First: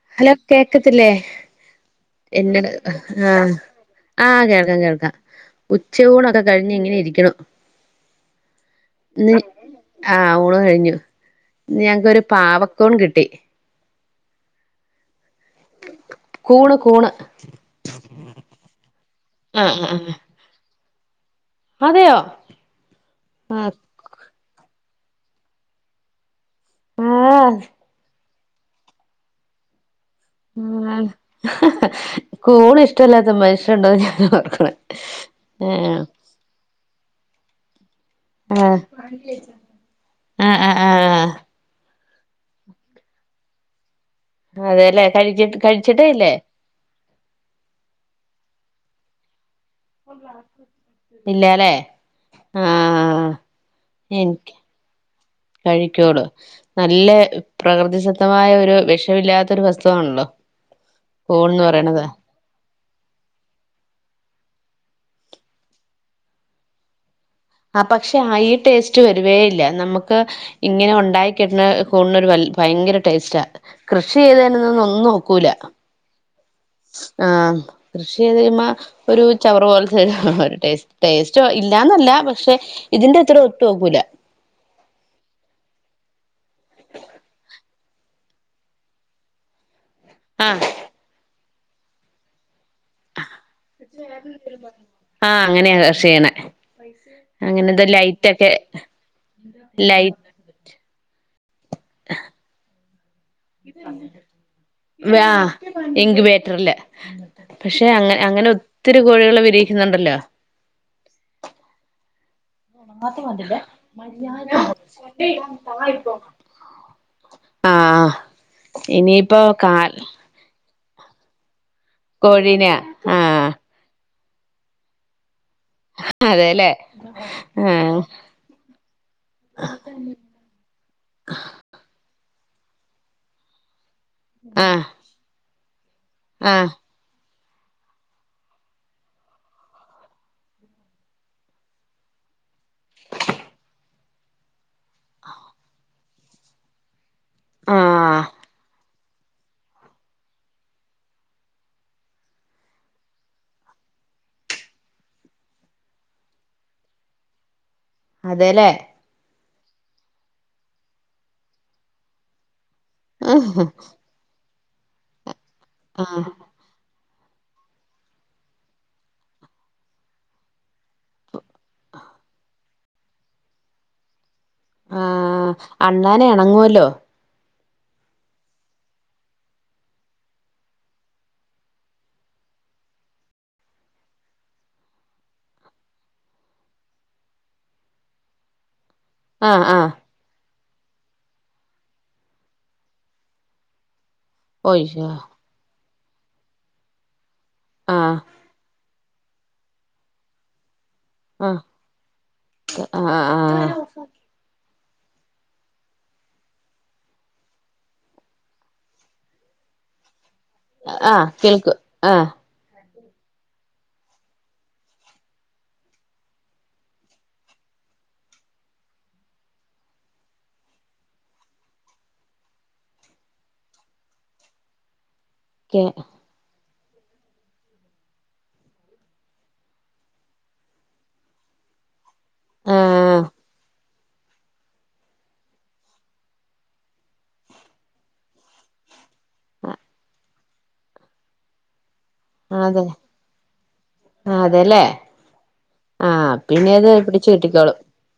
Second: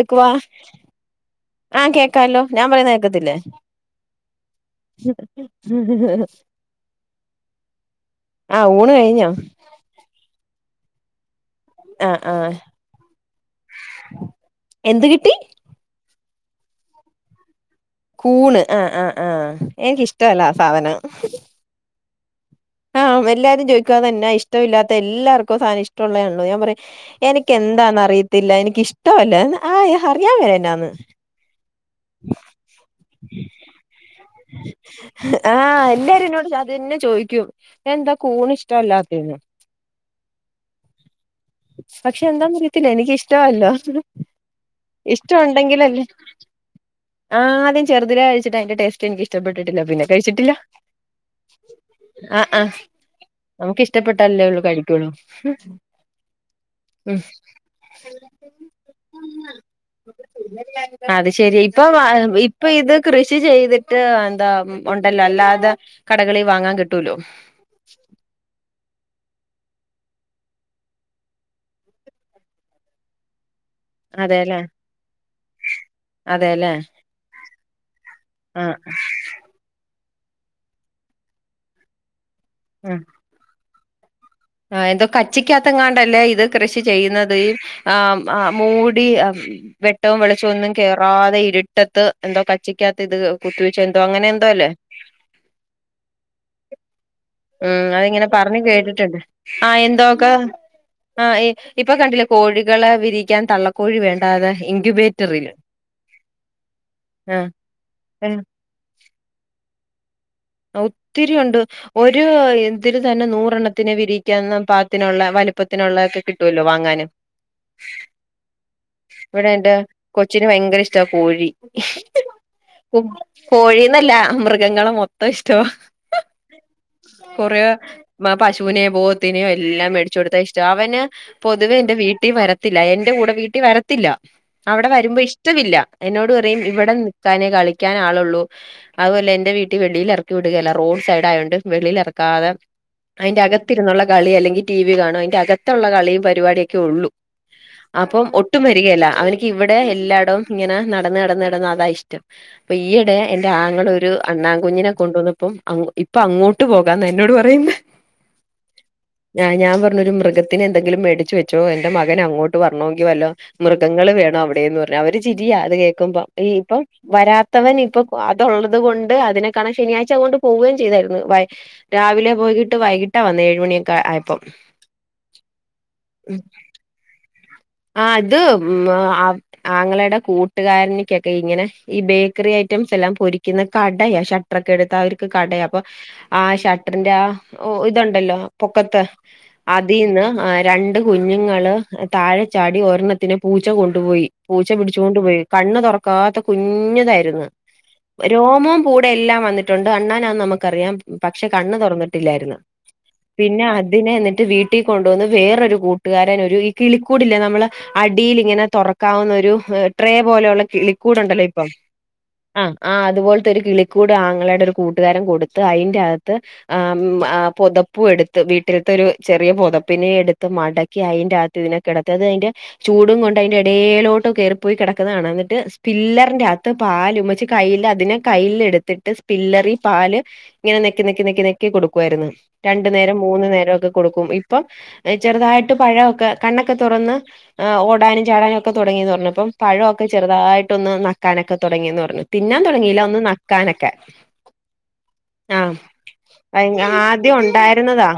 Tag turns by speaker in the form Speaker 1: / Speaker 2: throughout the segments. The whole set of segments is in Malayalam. Speaker 1: കേക്കുവാ
Speaker 2: ഹലോ കേക്കത്തില്ലേ
Speaker 1: ആഹ് കേക്കാലോ ഞാൻ
Speaker 2: എന്നട്
Speaker 1: പറയുന്ന കേക്കത്തില്ലേ
Speaker 2: ആഹ് ആഹ് കേൾക്കാ കേൾക്കാ ഉച്ചയൂണൊക്കെ കഴിഞ്ഞ് ഇങ്ങനെ ഇരിക്ക്ണു.
Speaker 1: ആഹ് ഊണ് കഴിഞ്ഞോ?
Speaker 2: ആഹ് ഊണ് കഴിഞ്ഞു
Speaker 1: ആഹ്
Speaker 2: ഇന്ന്ഞങ്ങക്കൊരു
Speaker 1: ആഹ്
Speaker 2: പാവക്കൂൺ കിട്ടി.
Speaker 1: എന്ത് കിട്ടി?
Speaker 2: കൂണ് കൂണ്.
Speaker 1: കൂണ് ആഹ് ആഹ് ആഹ്
Speaker 2: ആഹ് ആഹ്
Speaker 1: എനിക്കിഷ്ടല്ല ആ സാധനം.
Speaker 2: അതെയോ?
Speaker 1: ആഹ് എല്ലാരും ചോദിക്കക്കും അതെന്നാ ഇഷ്ടമില്ലാത്ത എല്ലാർക്കും സാധനം ഇഷ്ടുള്ളതാണല്ലോ ഞാൻ പറയും എനിക്ക്
Speaker 2: ആഹ്
Speaker 1: എന്താന്ന് അറിയത്തില്ല എനിക്ക് ഇഷ്ടമല്ല ആഹ് അറിയാൻ വയ്യ എന്നാന്ന്
Speaker 2: കൂണ് ഇഷ്ടല്ലാത്ത മനുഷ്യരുണ്ടോ എന്നാ ഞാൻ ഓർക്കണെ ആഹ്
Speaker 1: ഇത് തന്നെ ചോദിക്കും എന്താ കൂൺ
Speaker 2: ആഹ്
Speaker 1: ഇഷ്ടമല്ലാത്തേന്ന്
Speaker 2: ആഹ് ആഹ് ആഹ്
Speaker 1: പക്ഷെ എന്താന്ന് അറിയത്തില്ല എനിക്കിഷ്ടവല്ല
Speaker 2: അതെല്ലേ
Speaker 1: ഇഷ്ടം
Speaker 2: കഴിച്ചിട്ട്
Speaker 1: ഉണ്ടെങ്കിലല്ലേ
Speaker 2: കഴിച്ചിട്ടേ ഇല്ലേ
Speaker 1: ആഹ് ആദ്യം ചെറുതിലെ കഴിച്ചിട്ട് അതിന്റെ ടേസ്റ്റ് എനിക്ക് ഇഷ്ടപ്പെട്ടിട്ടില്ല പിന്നെ കഴിച്ചിട്ടില്ല
Speaker 2: ഇല്ലാല്ലേ
Speaker 1: ആഹ് ആഹ് നമുക്കിഷ്ടപ്പെട്ടാലല്ലേ
Speaker 2: എനിക്ക്
Speaker 1: ഉള്ളു കഴിക്കുള്ളൂ
Speaker 2: കഴിക്കുള്ളൂ നല്ല
Speaker 1: ഉം
Speaker 2: പ്രകൃതിസത്തമായ ഒരു വിഷമില്ലാത്ത ഒരു വസ്തു ആണല്ലോ
Speaker 1: അത്
Speaker 2: കൂൺ
Speaker 1: ശരി ഇപ്പൊ ഇപ്പൊ ഇത് കൃഷി ചെയ്തിട്ട് എന്താ ഉണ്ടല്ലോ അല്ലാതെ കടകളി വാങ്ങാൻ കിട്ടുവല്ലോ
Speaker 2: ആഹ് പക്ഷെ ആ ഈ ടേസ്റ്റ് വരവേ ഇല്ല നമുക്ക് ഇങ്ങനെ ഉണ്ടായി കിട്ടണ കൂണിനൊരു വ ഭയങ്കര ടേസ്റ്റാ കൃഷി ചെയ്തേന് ഒന്നും ഒക്കൂല
Speaker 1: അതേലേ
Speaker 2: ആഹ് കൃഷി ചെയത് ചുമ്മാ ഒരു ചവറ് പോല്ത്തെ ടേസ്റ്റ് ഇല്ലാന്നല്ല പക്ഷെ
Speaker 1: ആഹ്
Speaker 2: ഇതിന്റെ ഇത്ര ഒക്കൂല
Speaker 1: ആഹ് എന്തോ കച്ചിക്കാത്തങ്ങാണ്ടല്ലേ ഇത് കൃഷി ചെയ്യുന്നത് ആഹ് ആഹ് മൂടി അ വെ വെട്ടവും
Speaker 2: ആ
Speaker 1: വെളിച്ചവും ഒന്നും കേറാതെ ഇരുട്ടത്ത് എന്തോ കച്ചിക്കാത്ത് ഇത് കുത്തിവെച്ച് എന്തോ അങ്ങനെ എന്തോ അല്ലേ
Speaker 2: ആഹ് അങ്ങനെയാ കൃഷി ചെയ്യ്ണ അങ്ങനെന്തോ
Speaker 1: ഉം
Speaker 2: ലൈറ്റ്
Speaker 1: അതിങ്ങനെ
Speaker 2: ഒക്കെ
Speaker 1: പറഞ്ഞു കേട്ടിട്ടുണ്ട് ആഹ് എന്തോക്ക് ആഹ് ഇപ്പൊ കണ്ടിലെ കോഴികളെ വിരി
Speaker 2: ആഹ് ഇൻക്യുബേറ്ററ്ല്
Speaker 1: ആ
Speaker 2: പക്ഷെ അങ്ങനെ അങ്ങനെ ഒത്തിരി കോഴികളെ വിരീയ്ക്കുന്നുണ്ടല്ലോ
Speaker 1: ഒത്തിരി ഉണ്ട് ഒര് [unintelligible] ഇതില് തന്നെ നൂറ് എണ്ണത്തിനെ വിരിയിക്കാൻ പാത്തിനുള്ള വലുപ്പത്തിനുള്ള ഒക്കെ കിട്ടൊല്ലോ വാങ്ങാന്
Speaker 2: ആഹ് ഇനിയിപ്പോ
Speaker 1: ഇവിടെ എന്റെ
Speaker 2: കാൽ
Speaker 1: കൊച്ചിന് ഭയങ്കര ഇഷ്ടാ കോഴി
Speaker 2: കോഴീനെ
Speaker 1: കോഴീന്നല്ല മൃഗങ്ങളെ മൊത്തം ഇഷ്ടവാ
Speaker 2: അതെല്ലേ
Speaker 1: കൊറേ
Speaker 2: ആ
Speaker 1: മ പശുവിനെയോ പോത്തിനെയോ എല്ലാം മേടിച്ചു കൊടുത്ത ഇ അവന് പൊതുവേ ഇന്റെ വീട്ടി വരത്തില്ല. എന്റെ കൂടെ വീട്ടി വരത്തില്ല
Speaker 2: ആ
Speaker 1: അവടെ വരുമ്പോ ഇഷ് ഇഷ്ടവില്ല. എന്നോട്
Speaker 2: ആ
Speaker 1: പറയും ഇവടെ നിക്കാനേ കളിക്കാൻ ആളൊള്ളൂ അതുപോലെ എന്റെ വീട്ടി വെളിയിൽ എറക്കി വിടുകേല. റോഡ് സൈഡ് ആയോണ്ട് വെളിയിൽ എറക്കാതെ അയ്ന്റെ അകത്തിരുന്നുള്ള കളി അല്ലെങ്കിൽ ടി വി കാണും. അയ്ന്റെ അകത്തൊള്ള കളിയും പരിപാടി ഒക്കെ ഒള്ളു
Speaker 2: ആ
Speaker 1: അപ്പം ഒ ഇരിക്ക്കേല അവനിക്ക് ഇവടെ എല്ലായിടവും ഇങ്ങനെ നടന്ന് നടന്ന് നടന്ന് അതാ ഇഷ്ടം അപ്പൊ ഈയിടെ എന്റെ ആങ്ങള ഒരു അണ്ണാൻ കുഞ്ഞിനെ കൊണ്ടുവന്നപ്പം അങ്ങോ ഇപ്പൊ അങ്ങോട്ട് ട്ട് പോകാന്നാ എന്നോട് പറയുന്നെ
Speaker 2: അതേലെ
Speaker 1: ആഹ് ഞാൻ പറഞ്ഞൊരു മൃഗത്തിനെ എന്തെങ്കിലും മേടിച്ച് വെച്ചോ എന്റെ മകന് അങ്ങോട്ട് വരണോങ്കിവെ മൃഗങ്ങള് വേണം അവിടേന്ന് പറഞ്ഞ്. അവര് ചിരിയാ അത്
Speaker 2: ആ
Speaker 1: കേക്കുമ്പം ഈ ഇപ്പം വരാത്തവൻ ഇപ്പം അതുള്ളത് കൊണ്ട് അതിനെക്കാണാൻ ശനിയാഴ്ച അത് കൊണ്ട് പോവെയും ചെയ്തായിരുന്നു വൈ രാവിലെ പോയിട്ട് വൈകിട്ടാ വന്നെ ഏഴുമണിയൊക്കെ ആയപ്പം
Speaker 2: ആഹ് അണ്ണാനെ എണങ്ങുവല്ലോ
Speaker 1: ആഹ് ഇത് ആങ്ങളയുടെ കൂട്ടുകാരനെക്കൊക്കെ ഇങ്ങനെ ഈ ബേക്കറി ഐറ്റംസ് എല്ലാം പൊരിക്കുന്ന കടയ റക്കെടുത്ത് അവർക്ക് കടയാ അപ്പൊ ആ ഷട്ടറിന്റെ ആ ഒര് ഇതുണ്ടല്ലോ പൊക്കത്ത്
Speaker 2: ആ ആ
Speaker 1: അതീന്ന് രണ്ട് കുഞ്ഞുങ്ങള് താഴെ ചാടി ഒരണത്തിനെ പൂച്ച കൊണ്ടുപോയി പൂച്ച
Speaker 2: ഒയ്യോ
Speaker 1: പിടിച്ചോണ്ട് പോയി.. കണ്ണ് തൊറക്കാത്ത കുഞ്ഞുതായിരുന്നു
Speaker 2: ആ
Speaker 1: രോമം. പൂടെ എല്ലാം വന്നിട്ടുണ്ട് അണ്ണാനന്ന് നമുക്കറിയാം. പക്ഷെ
Speaker 2: ആ
Speaker 1: കണ്ണ് തൊറന്നിട്ടില്ലായിര്ന്നു.
Speaker 2: ആ ആ
Speaker 1: പിന്നെ അതിനെ എന്നിട്ട് വീ.. ട്ടീ കൊണ്ടുവന്ന് വേറൊരു കൂട്ടുകാരൻ ഒരു ഈ കിളി കു. കൂടില്ലെ നമ്മളെ അടിൽ ഇങ്ങനെ തൊറക്കാവുന്ന ഒരു ട്രേ പോലെയുള്ള..
Speaker 2: ആ
Speaker 1: കിളിക്കൂട് ഉണ്ടല്ലോ ഇപ്പം..
Speaker 2: കേൾക്കും ആ
Speaker 1: ആഹ് അതുപോല്ത്തെ ഒരു കിളിക്കൂട് ആങ്ങളയുടെ ഒരു കൂട്ടുകാരൻ കൊടുത്ത് അയ്ന്റെകത്ത്.. ആഹ് പൊതപ്പു എടുത്ത് വീട്ടിൽത്തെ ഒരു ചെറീയ പൊതപ്പിനെ എടുത്ത് മടക്കി അയ്ന്റ അത്ത് ഇതിനെ. കെടത്ത ഇന്നട്ട് അയ്ന്റെ ചൂടും കൊണ്ട് അയ്ന്റെ എടേലോട്ട് കേറിപ്പോയി കെടക്കുന്നത് കാണാം എന്നിട്ട്
Speaker 2: കേ
Speaker 1: സ്പ്പില്ലർ.. കത്ത് പാലും ഉമച്ച് കയ്യിൽ അതിനെ കൈൽ എടുത്തിട്ട് സ്പില്ലറി പാല്. ഇങ്ങനെ നെക്കി നെക്കി നെക്കി നെ.. കൊടുക്കുമായിരുന്നു
Speaker 2: ആ
Speaker 1: രണ്ടു നേരം മൂന്നു നേരം ഒക്കെ കൊടുക്കും ഇപ്പം ചെറുതായിട്ട് പഴമൊക്കെ.. കണ്ണൊക്കെ തുറന്ന് ഓടാനും ചാടാനും ഒക്കെ തുടങ്ങി തുറന്ന്പ്പം പഴമൊക്കെ ചെറുതായിട്ട്.. ഒന്ന് നക്കാനൊക്കെ തുടങ്ങിന്ന് പറഞ്ഞു തിന്നാൻ
Speaker 2: അതെ
Speaker 1: തുടങ്ങില്ല ഒന്ന് നക്കാനൊക്കെ..
Speaker 2: അതെല്ലേ
Speaker 1: ആഹ
Speaker 2: ആ പിന്നെ അത് പിടിച്ച്
Speaker 1: ആദ്യം
Speaker 2: കിട്ടിക്കോളും
Speaker 1: ഉണ്ടായിരുന്നതാ..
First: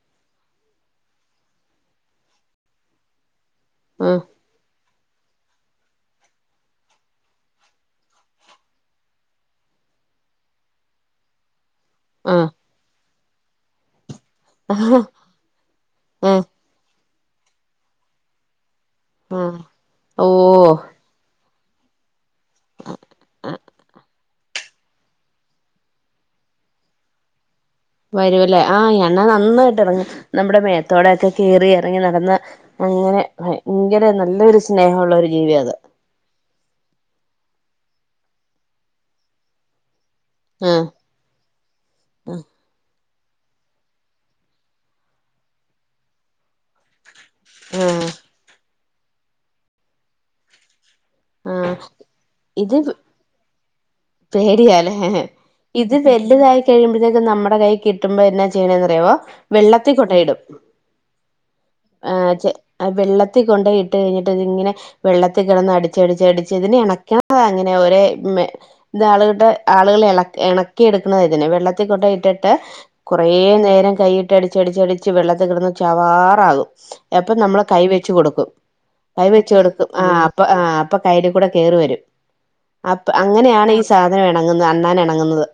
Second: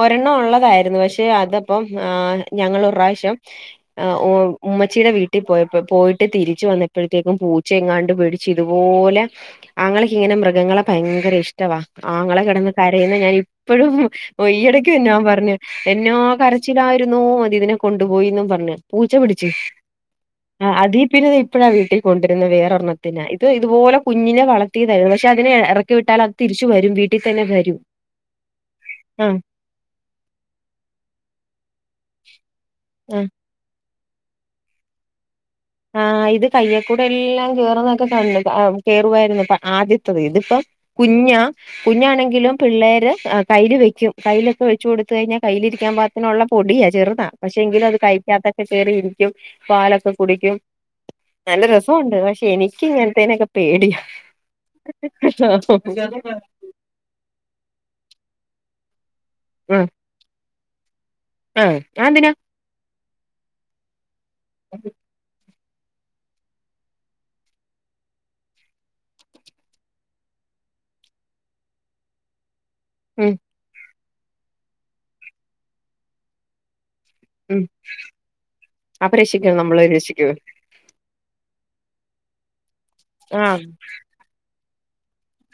Speaker 1: ഒരെണ്ണം ഉള്ളതായിരുന്നു പക്ഷെ അതപ്പം ആഹ ഞങ്ങൾ ഒരു പ്രാവശ്യം.. ആഹ
Speaker 2: ആഹ്
Speaker 1: ഓ ഉമ്മച്ചിയുടെ വീ.. ട്ടി പോയപ്പോ പോയിട്ട് തിരിച്ചു വന്നപ്പോഴത്തേക്കും പൂച്ചെങ്ങാണ്ട് പേടിച്ചു ഇതുപോലെ.. ആങ്ങളക് ഇങ്ങനെ മൃഗങ്ങളെ ഭയങ്കര ഇഷ്ടവാ ആങ്ങളെ
Speaker 2: ആഹ്
Speaker 1: കിടന്ന് കരയുന്ന ഞാൻ ഇപ്പോഴും.. ഓ
Speaker 2: ആഹ്
Speaker 1: ഈയിടയ്ക്കും ഞാൻ പറഞ് എന്നോ
Speaker 2: ആഹ്
Speaker 1: കരച്ചിലായിരുന്നോ അത് ഇതിനെ കൊണ്ടുപോയിന് പറഞ്ഞ്.. പൂച്ച പിടിച്ച്
Speaker 2: ആഹ് ഓ
Speaker 1: ആഹ് അതി. പിന്നെ ഇത് ഇപ്പളാ വീട്ടി കൊണ്ട് വരുന്ന വേറെ ഒരെണ്ണത്തിനാ ഇത് ഇതുപോലെ കുഞ്ഞിനെ വളർത്തിയതായിരുന്നു. ക്ഷെ അതിനെ എറക്കി വിട്ടാൽ അത്. തിരിച്ച് വെരും വീട്ടി തന്നെ വരും..
Speaker 2: വരുല്ലേ ആഹ അണ്ണാൻ
Speaker 1: ആഹ്
Speaker 2: നന്നായിട്ട് ഇണങ്ങും നമ്മുടെ മേ.. മെത്തോടെക്കെ കെറി ഇറങ്ങി നടന്ന് അങ്ങനെ ഇങ്ങനെ നല്ലൊരു സ്നേഹമള്ള ഒരു ജീവിയ അത്
Speaker 1: ആഹ ഇത് കയ്യൽക്കൂടെ എല്ലാം കെറുന്നെക്കെ കണ്ട് കെറുമായിരുന്നു അപ്പ ആദ്യത്തത് ഇത്.. ഇപ്പം
Speaker 2: ആഹ്
Speaker 1: കുഞ്ഞാ.. കുഞ്ഞാണെങ്കിലും പിള്ളേര് കയ്യില് വെക്കും കയ്യിലൊക്കെ വെച്ച് കൊടുത്ത് കഴിഞ്ഞാൽ കയ്യിലിരിക്കാൻ പാ.. നുള്ള പൊടിയാ ചെറുതാ പക്ഷെ എങ്കിലും അത്
Speaker 2: ആഹ്
Speaker 1: കൈക്കാത്തൊക്കെ കറി ഇരിക്കും. പാലൊക്കെ കുടിക്കും നല്ല
Speaker 2: ആഹ്
Speaker 1: രസമുണ്ട് പക്ഷെ എനിക്ക് ഇങ്ങനത്തേനൊക്കെ പേടിയ..
Speaker 2: പേടിയല്ലേ ഇത് വലുതായി.. കൊറച്ചു കഴിയുമ്പോഴത്തേക്കും നമ്മുടെ കൈ കിട്ടുമ്പോ എന്നാ ചെയ്യണന്ന്റിയോ
Speaker 1: ആഹ്
Speaker 2: വെള്ളത്തിൽ കൊണ്ടയിടും..
Speaker 1: ആഹ്
Speaker 2: ആ
Speaker 1: അതെന്തിനാ
Speaker 2: ചെ വെള്ളത്തിൽ കൊണ്ടയിട്ട് കഴിഞ്ഞിട്ട് അതിഇങ്ങനെ വെള്ളത്തിൽ.. കിടന്ന് അടിച്ചടിച്ച് അടിച്ച് ഇതിന് ഇണക്കണ അങ്ങനെ ഒരേ.. ഇതാ ആളുകളുടെ ആളുകൾ ഇ ഇണക്കി എടുക്കുന്നതാ ഇതിനെ വെള്ളത്തിൽ കൊട്ടെ ഇട്ടിട്ട്.. കുറേ
Speaker 1: ഉം
Speaker 2: നേരം കൈയിട്ട് അടിച്ചടിച്ചടിച്ച് വെള്ളത്തി കിടന്ന് ചവാറാകും.. അപ്പൊ
Speaker 1: ഉം
Speaker 2: നമ്മള് കൈ വെച്ച് കൊടുക്കും
Speaker 1: അപ്പൊ
Speaker 2: കൈ വെച്ച്
Speaker 1: രക്ഷിക്കും നമ്മള്
Speaker 2: കൊടുക്കും ആഹ
Speaker 1: രക്ഷിക്കോ
Speaker 2: അപ്പ ആ.. അപ്പ കയ്യില കൂടെ കയറി വരും അപ്പ
Speaker 1: ആഹ്
Speaker 2: അങ്ങനെയാണ് ഈ സാധനം ഇണങ്ങുന്നത് അണ്ണാൻ ഇണങ്ങുന്നത്..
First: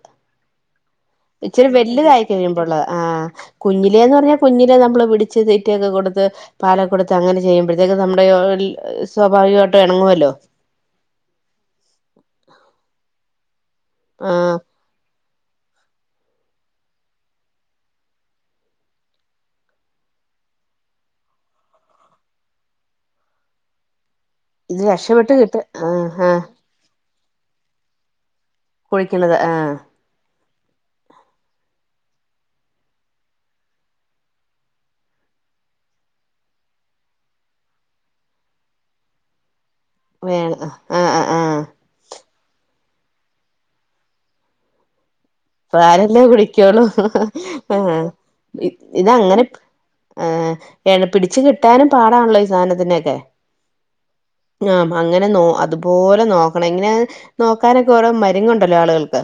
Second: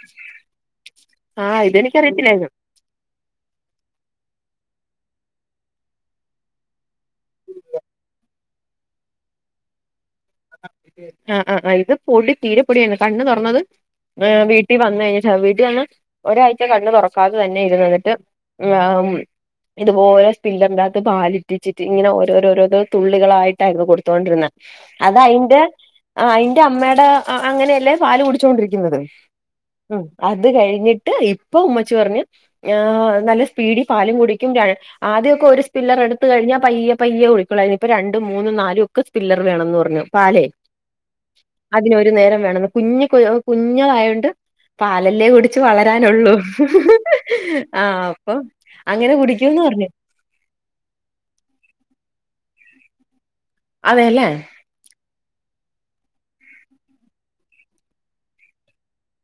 Speaker 1: ആഹ്
Speaker 2: ഇച്ചിരി വല്ല്തായി
Speaker 1: ഇതെനിക്കറിയത്തില്ലായിരുന്നു
Speaker 2: കഴിയുമ്പോള്ളത് ആഹ.. കുഞ്ഞിലേന്ന് പറഞ്ഞാൽ കുഞ്ഞിലെ നമ്മള് പിടിച്ച് തീറ്റയൊക്കെ കൊടുത്ത്.. പാലക്കെ കെടുത്ത് അങ്ങനെ ചെയ്യുമ്പോഴത്തേക്ക് നമ്മുടെ ഓള് സ്വാഭാവികമായിട്ടും ഇണങ്ങുമല്ലോ..
Speaker 1: ആഹ ആഹ ഇത് പൊടി തീരെപ്പൊടിയാണ് കണ്ണ് തുറന്നത്
Speaker 2: ആഹ്
Speaker 1: വീട്ടിൽ.. ട്ടിൽ വന് കഴിഞ്ഞിട്ടാ വിട്ടിൽ വന്ന് ഒരാഴ്ച കണ്ണ് തുറക്കാതെ തന്നെ ഇരുന്ന എന്നിട്ട്.. ഇത്പോലെ സ്പില്ലർ നാകത്ത് പാൽ ഇറ്റിച്ച് ങ്ങനെ ഓരോരോരോരോ തുള്ളികളയിട്ടായിരുന്നു കൊടുത്തോണ്ടിരുന്നത്..
Speaker 2: ഇത് രക്ഷപ്പെട്ട് കിട്ട് ആഹ ആഹ..
Speaker 1: അയ്ന്റെ അമ്മടെ അങ്ങനെയല്ലേ പാല് കുടിച്ചോണ്ടിരിക്കുന്നത്
Speaker 2: കുളിക്കണത് ആഹ്
Speaker 1: ഉം.. അത് കഴിഞ്ഞിട്ട് ഇപ്പൊ ഉമ്മച്ചി പറഞ്ഞു നല്ല സ്പീഡിൽ പാലും കുടിക്കും.. ആദ്യമൊക്കെ ഒരു സ്പില്ലർ എടുത് കഴിഞ്ഞാൽ പയ്യ പയ്യെ കുടി കൊള്ളൂയ് രുന്ന് ഇപ്പോ രണ്ടും മൂന്നും നാലും ഒക്കെ സ്പില്ലർ വേണം എന്ന.. മിൽമാ പാലേ..
Speaker 2: വേണം ആഹ് ആഹ് ആഹ്
Speaker 1: അതിനൊരു നേരം വേണം കുഞ്ഞ്ക്ക് കുഞ്ഞതായൊണ്ട് പാലല്ലേ കുടിക്ക ച്ച്
Speaker 2: പാലല്ലേ
Speaker 1: വളരാനുള്ളൂ
Speaker 2: കുടിക്കുള്ളൂ
Speaker 1: ആഹ് അപ്പൊ അങ്ങനെ കുടിക്കുംന്ന് പർഞ്ഞു
Speaker 2: ഏഹ് പിടിച്ച് കിട്ടാനും പാടാണല്ലോ ഈ സാനത്തിനൊക്കെ
Speaker 1: അതെല്ലേ
Speaker 2: ആഹ അങ്ങനെ നോ അതുപോലെ നോക്കണിങ്ങനെ നോക്കാനൊക്കെ ഓരോ മരുങ്ങണ്ടല്ലോ ആളുകൾക്ക്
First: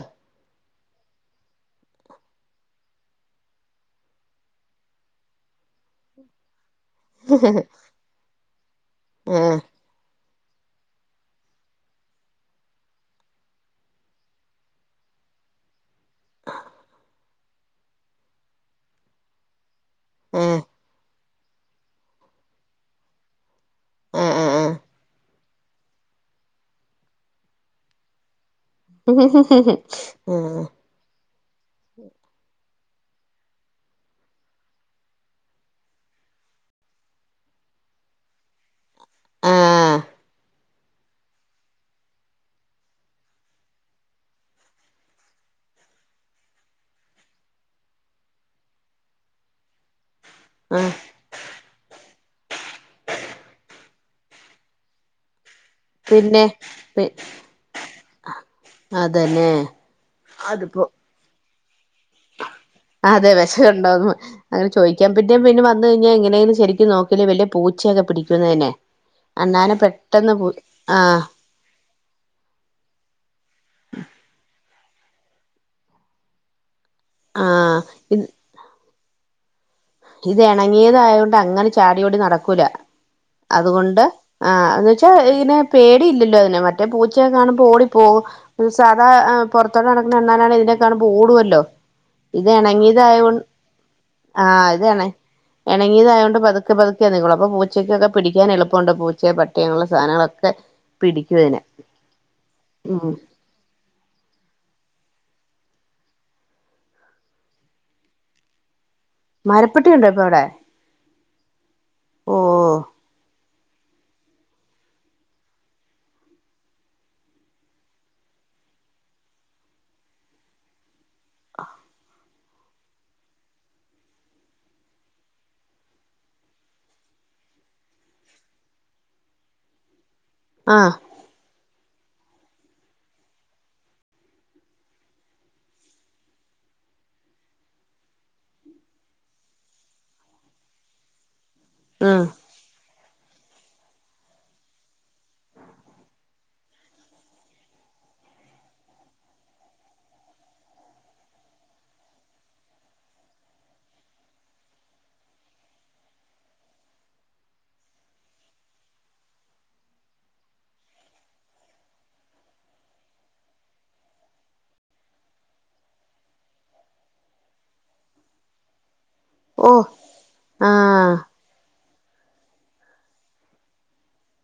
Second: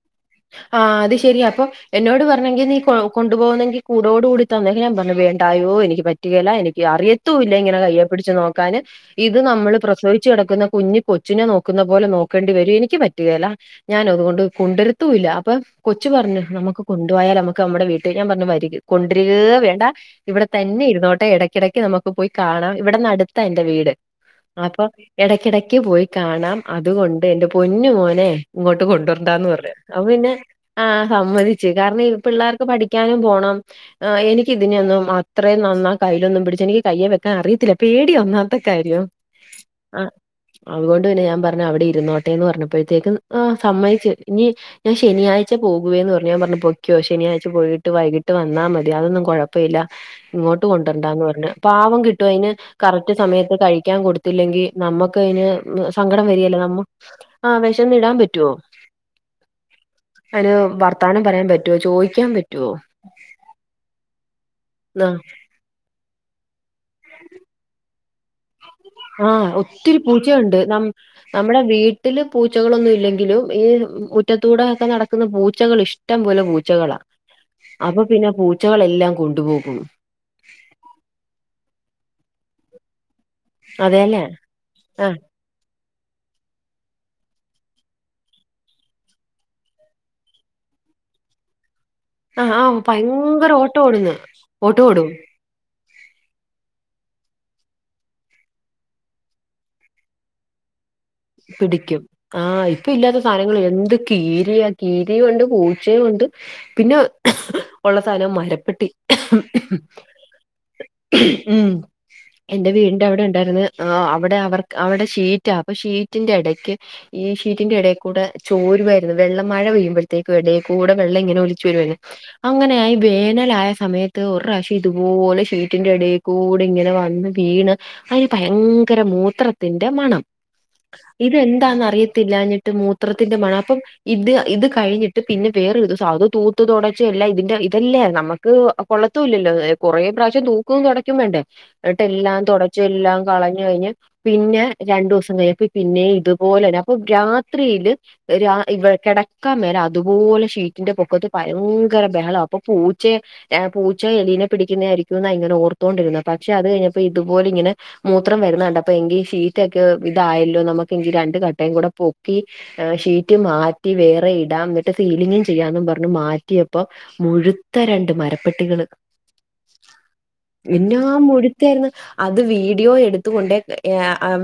Speaker 1: ആഹ് അത് ശരിയാപ്പൊ എന്നോട് പറഞ്ഞെങ്കി നീ കൊണ്ടു പോകുന്നെങ്കി കൂടോട് കൂടി തന്നേ ഞാൻ പറഞ്ഞു വേണ്ടായോ എനിക്ക് പറ്റുകേല്ല എനിക്ക് അറിയത്തൂ ല്ല ഇങ്ങനെ കയ്യെ പിടിച്ച് നോക്കാന് ഇത്
Speaker 2: ആഹ്
Speaker 1: നമ്മള് പ്രസവി- ച്ച് കിടക്കുന്ന കുഞ്ഞി കൊച്ചിനെ നോക്കുന്ന പോലെ നോക്കേണ്ടി വരും എനിക്ക് പറ്റുകേല്ല ഞാൻ അതുകൊണ്ട് കൊണ്ട്രത്തു- ത്തൂല്ല അപ്പൊ കൊച്ചു പറഞ്ഞു നമ്മുക്ക് കൊണ്ടു പോയാലോ നമുക്ക് നമ്മുടെ വീട്ടിൽ ഞാൻ പറഞ്ഞു വരിക കൊണ്ട്രികേ വേണ്ട ഇവിടെ
Speaker 2: ആഹ്
Speaker 1: തന്നെ ഇരുന്നോട്ടെ എടയ്ക്കിടയ്ക്ക് നമുക്ക് പോയി കാണാം ഇവിടന്ന്ടുത്ത് അടുത്തായിട്ട വീട്
Speaker 2: ആഹ് ആഹ് ആഹ്
Speaker 1: അപ്പൊ എടക്കെടക്ക് പോയി കാണാം അതുകൊണ്ട് എന്റെ പൊന്നു മോനെ ഇങ്ങോട്ട്
Speaker 2: ആഹ്
Speaker 1: കൊണ്ട്രണ്ടാന്ന് പറഞ്ഞ് അപ്പ പിന്നെ ആഹ സമ്മതിച്ചു കാരണം ഈ പിള്ളേർക്ക് പഠിക്കാനും പോണം ആ എനിക്കിതിനൊന്നും അത്രയും നന്ന കയ്യിലൊന്നും പിടിച്ച് എനിക്ക് കയ്യെ വെക്കാൻ അറിയത്തില്ല പേടി ഒന്നാമത്തെ കാര്യം
Speaker 2: ആഹ്
Speaker 1: അഹ് അതുകൊണ്ട് പിന്നെ ഞാൻ പറഞ്ഞു അവിടെ ഇരുന്നോട്ടേന്ന് പർഞ്ഞപ്പോഴത്തേക്ക് ആഹ് സമ്മയ്ച്ച് ഇനി ഞാൻ ശനിയാഴ്ച പോവുകേന്ന് പർഞ്ഞു ഞാ പർഞ്ഞ് പൊക്കോ ശനിയാഴ്ച പോയിട്ട് വൈകിട്ട് വന്നാ മതി അതൊന്നും കൊഴ ചെയ്ല്ല ഇങ്ങോട്ട്
Speaker 2: ആഹ്
Speaker 1: കൊണ്ട്രണ്ടാന്ന് പറഞ്ഞ് പാവം കിട്ടും അയ്ന് കറക്റ്റ് സമയത്ത് കഴിക്കാൻ കൊടുത്തില്ലെങ്കിൽ നമുക്കയ്ന് സങ്കടം
Speaker 2: പിന്നെ
Speaker 1: വരേല്ലേ നമ്മക്ക്
Speaker 2: പി
Speaker 1: ആഹ് വിശന്ന്ടാൻ പറ്റുവോ
Speaker 2: അതന്നെ
Speaker 1: അയ്ന്
Speaker 2: അതിപ്പോ
Speaker 1: വർത്താനം പറയാൻ പറ്റുവോ ചോയി
Speaker 2: അതെ വിശയുണ്ടോന്ന് അങ്ങനെ
Speaker 1: ആ
Speaker 2: ചോയ്ക്കാൻ പറ്റിയ പിന്നെ വന്നഴിഞ്ഞാ എങ്ങനെലും ശരിക്കും നോക്കല് വല്ല പൂച്ചയൊക്കെ പിടിക്കുന്നന്നെ
Speaker 1: ആഹ് ഒത്തിരി പൂച്ചയുണ്ട് നമ-
Speaker 2: ആഹ്
Speaker 1: വിടെ വീട്ടില് പൂച്ചകളൊന്നും ഇല്ലെങ്കിലും ഈ മുറ്റത്തൂടെ ഒക്കെ നടക്കുന്ന പൂച്ചകൾ ഇഷ്ട ടം പോലെ പൂച്ചകളാ
Speaker 2: ആഹ്
Speaker 1: അപ്പൊ പിന്നെ പൂച്ചകളെല്ലാം കൊണ്ടുപോകും
Speaker 2: ഇതെണങ്ങിയതായോണ്ട് അങ്ങനെ ചാടിയോടി നടക്കൂല അതുകൊണ്ട്
Speaker 1: അതെല്ലേ
Speaker 2: ആഹ് എന്ന് വെച്ചാ
Speaker 1: ആഹ്
Speaker 2: ഇയ്നെ പേടിയില്ലല്ലോ അതിന് മറ്റേ പൂച്ചയെ കാണുമ്പോ ഓടിപ്പോകും സാധാ പൊറത്തോട്ടടക്ക്ണ അണ്ണാ നാണേ ഇതിനെക്കാണ്മ്പോ ഓടുവല്ലോ ഇത്
Speaker 1: ആ
Speaker 2: ഇണങ്ങിയതായോണ്ട്
Speaker 1: ഭയങ്കര ഓട്ടോടുന്നേ ഓട്ടോടും
Speaker 2: എണങ്ങിതായോണ്ട് പതുക്ക പതുക്കെ നീങ്ങൊള്ളു അപ്പ പൂച്ചക്കൊക്കെ പിടിക്കൻ എളുപ്പണ്ട് പൂച്ച പട്ടിന്നുള്ള സാനങ്ങളൊക്കെ എ
Speaker 1: പിടിക്കും ആ
Speaker 2: ഉം
Speaker 1: ഇപ്പെല്ല്യാത്ത സാനങ്ങളെന്തെക്ക കീരിയാ കീരിയുണ്ട് പൂച്ചയുംണ്ട് പിന്നെ ഉള്ള സാനാ മരപ്പെട്ടി
Speaker 2: മരപ്പട്ടിണ്ടോപ്പവിടെ
Speaker 1: ഉം എന്റെ വീടിന്റെറെ അവിടെ ഉണ്ടായിരുന്നു അവിടെ അവർക്ക് അവിടെ ഷീറ്റാ അപ്പൊ ഷീറ്റിന്റെ ഇ എടയ്ക്ക് ഈ ഷീറ്റിന്റെ എടേകൂടെ ചോരുവായിരുന്നു വെള്ളം മഴ പെയ്യുമ്പോഴത്തേക്കും എടേകൂടെ വെള്ളം ഇങ്ങനെ ഒലിച്ച് വരുവാർന്നു അങ്ങനെയായി വേനലായ സമയത്ത് ഒരുറാശ്യം ഇതുപോലെ ഷീറ്റിന്റെ എടേ കൂടെങ്ങനെ വന്ന് വീണ് അതിന് ഭയങ്കര മൂത്രത്തിൻ്റെ മണം
Speaker 2: ആഹ്
Speaker 1: ഇതെന്താന്നറിയത്തില്ലാഞ്ഞിട്ട് മൂത്രത്തിന്റെ മണം അപ്പം ഇത് ഇത് കഴിഞ്ഞിട്ട് പിന്നെ വേറൊരുസം അത് തൂത്ത് തെടച്ച് എല്ലാം ഇതിന്റെ ഇതല്ലേ നമക്ക് ക്ക് കൊള്ളത്തൂല്ലല്ലോ കുറേ പ്രാവശ്യം തൂക്കും തെടക്കും വേണ്ടേ
Speaker 2: ഉം
Speaker 1: ന്നിട്ടെല്ലാം തുടച്ച എല്ലാം കളഞ്ഞു കഴിഞ്ഞ് പിന്നെ രണ്ടൂസം കഴിഞ്ഞ പിന്നേം ഇതുപോലെന്നെ അപ്പൊ രാത്രിയില് ഇവി കിടക്കാൻ മേല അതുപോലെ ഷീറ്റിന്റെ പൊക്കത്ത് ഭയങ്കര ബഹളം അപ്പൊ പൂച്ചെ പൂച്ചോ എലീനെ പിടിക്കുന്നതായിരിക്കന്ന് അ ഇങ്ങനെ ഓർത്തോണ്ടിരുന്ന പക്ഷെ അത് കഴിഞ്ഞപ്പോ ഇതുപല ഇങ്ങനെ മൂത്രം വരുന്നുണ്ട് കണ്ടപ്പോ എങ്കി ഷീറ്റൊക്കെ ഇതായല്ലോ നമുക്കെങ്കിരണ്ട കട്ടയും കൂടെ പൊക്കി ഷീറ്റ് മാറ്റി വേറെ ഇടാം എന്നിട്ട് സീലിങ്ങും ചെയ്യാന് പറഞ്ഞു മാറ്റിയപ്പോ മുഴുത്ത രണ്ട് മരപ്പട്ടികള്
Speaker 2: ഓ
Speaker 1: പിന്നെ ആ
Speaker 2: ആഹ്
Speaker 1: മുഴു അത് വീഡിയോ എടുത്തൊണ്ട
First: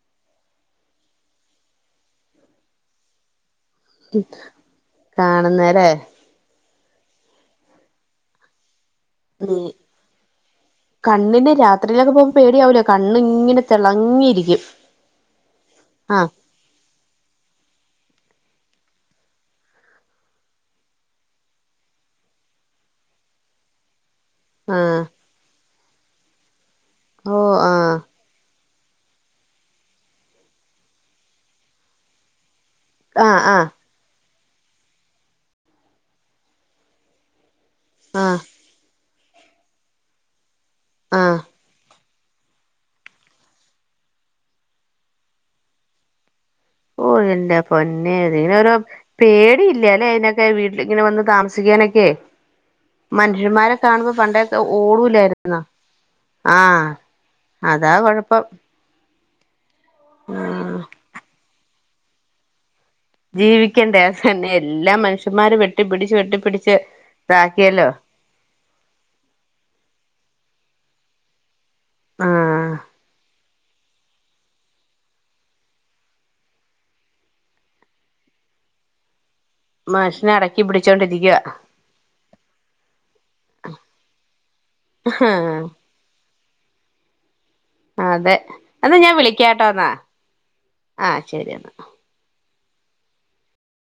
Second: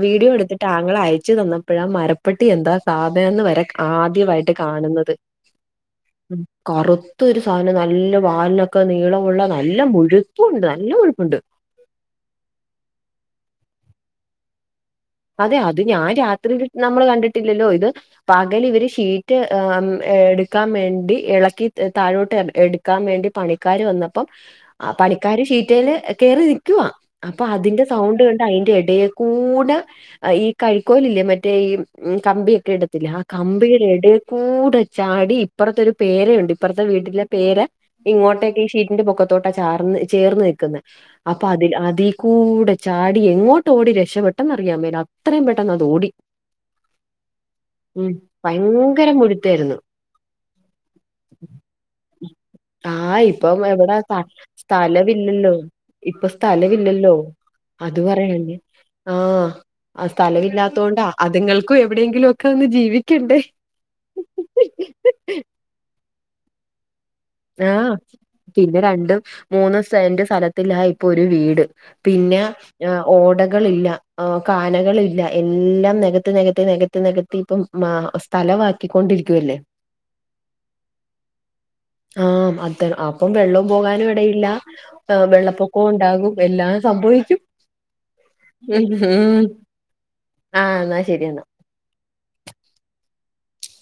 Speaker 1: വീഡിയോ എടുത്തിട്ടാണ് ഞങ്ങൾ അയച്ചു തന്നപ്പോഴ മരപ്പെട്ടി എന്താ [unintelligible] ആദ്യവായിട്ട് കാണുന്നത്
Speaker 2: കാണുന്നല്ലേ
Speaker 1: ഉ കറുത്ത ഒരു സാധനം നല്ല വാലിനൊക്കെ നീളമുള്ള
Speaker 2: ഉം
Speaker 1: നല്ല മുഴുപ്പുണ്ട് നല്ല മുഴുപ്പുണ്ട്
Speaker 2: അത്രയിലൊക്കെ പോകുമ്പോ പേടിയാവൂലോ കണ്ണു ഇങ്ങനെ തിളങ്ങിയിരിക്കും
Speaker 1: അതെ അത് ഞാൻ
Speaker 2: ആഹ്
Speaker 1: രാത്രി നമ്മൾ കണ്ടിട്ടില്ലല്ലോ ഇത് പകൽ ഇവര് ഷീറ്റ് എടുക്കാൻ വേണ്ടി ഇളക്കി താഴോട്ട് എ ക്കാൻ വേണ്ടി പണിക്കാര് വന്ന പ്പ
Speaker 2: ആഹ്
Speaker 1: പണിക്കര് ഷീട്ടെല് കേറി നിൽക്കവാ
Speaker 2: ഓ
Speaker 1: അപ്പൊ അതിന്റെ
Speaker 2: ആഹ്
Speaker 1: സൗണ്ട് കേട്ട് അതിൻ്റെ എടെ കൂട ഈ കഴിക്കോല് ഇല്ലേ മറ്റേ ഈ കമ്പിയൊക്കെ ഇടത്തില്ലേ ആഹ് കമ്പിയുടെ ഇടെ കൂ കൂടെ ചാടി ഇപ്പറത്തെ ഒരു പേരയുണ്ട് ഇപ്പറത്തെ വീട്ടിലെ പേര
Speaker 2: ആഹ്
Speaker 1: ഇങ്ങോട്ടേക്ക് ഈ ഷീറ്റിന്റെ പൊക്കത്തോട്ടാ ചാർന്ന് ചേർന്ന് നിക്കുന്നത്
Speaker 2: ആഹ്
Speaker 1: അപ്പൊ അതിൽ കൂ കൂടെ ചാടി എങ്ങോട്ട് ഓടി രക്ഷപെട്ടെന്ന് അറിയാൻ മേല അത്രയും പെട്ടെന്ന് അത് ഓടി
Speaker 2: [unintelligible] ഓഹ് എന്റെ
Speaker 1: ഉം
Speaker 2: പൊന്നെ ഇതിനൊരു
Speaker 1: ഭയങ്കര മുഴുത്തായിരുന്നു
Speaker 2: പേടിയില്ല അല്ലേ അതിനൊക്കെ വീട്ടിൽ ഇങ്ങനെ വന്ന് താമസിക്കാനൊക്കെ ക്കെ
Speaker 1: ആഹ് ഇപ്പം
Speaker 2: മനുഷ്യന്മാരെ
Speaker 1: എവിടെ
Speaker 2: കാണുമ്പോ
Speaker 1: സ്ഥ-
Speaker 2: പണ്ടേ
Speaker 1: സ്ഥലമില്ലല്ലോ
Speaker 2: ഓടൂലായിരുന്നോ
Speaker 1: ഇപ്പൊ
Speaker 2: ആഹ്
Speaker 1: സ്ഥലമില്ലല്ലോ
Speaker 2: അതാ കൊഴപ്പം
Speaker 1: ആഹ് ആഹ്
Speaker 2: ഉം
Speaker 1: സ്ഥലമില്ലാത്തത് കൊണ്ടാ അതുങ്ങൾക്കും എവിടെയെങ്കിലും ഒക്കെ ഒന്ന് ജീവി
Speaker 2: ജീവിക്കണ്ടേ അത് തന്നെ എല്ലാ മനുഷ്യന്മാര് വെട്ടി പിടിച്ച് വെട്ടിപ്പിടിച്ച് ഇതാക്കിയല്ലോ
Speaker 1: ആഹ് പിന്നെ രണ്ടും മൂന്നും സെന്റ് സ്ഥലത്തിലാ ഇപ്പൊ ഒരു വീട് പിന്നെ
Speaker 2: ആഹ്
Speaker 1: ഓടകളില്ല ആഹ് കാനകളില്ല എല്ലാം നികത്തി നികത്തി നികത്തി നികത്തി ഇപ്പം മാ സ്ഥലമാക്കിക്കൊണ്ടിരിക്കല്ലേ
Speaker 2: മനുഷ്യനെ അടക്കി പിടിച്ചോണ്ടിരിക്കുവാ
Speaker 1: ആഹ് അതെ അപ്പം വെള്ളം പോകാനും ഇടയില്ല വെള്ളപ്പൊക്കവും ഉണ്ടാകും എല്ലാം സംഭവിക്കും
Speaker 2: അതെ എന്നാ
Speaker 1: ഉംഹ്
Speaker 2: ഞാൻ വിളിക്കാട്ടോ എന്നാ
Speaker 1: ആഹ് എന്നാ ശെരിയെന്നാ
Speaker 2: ശരി എന്നാ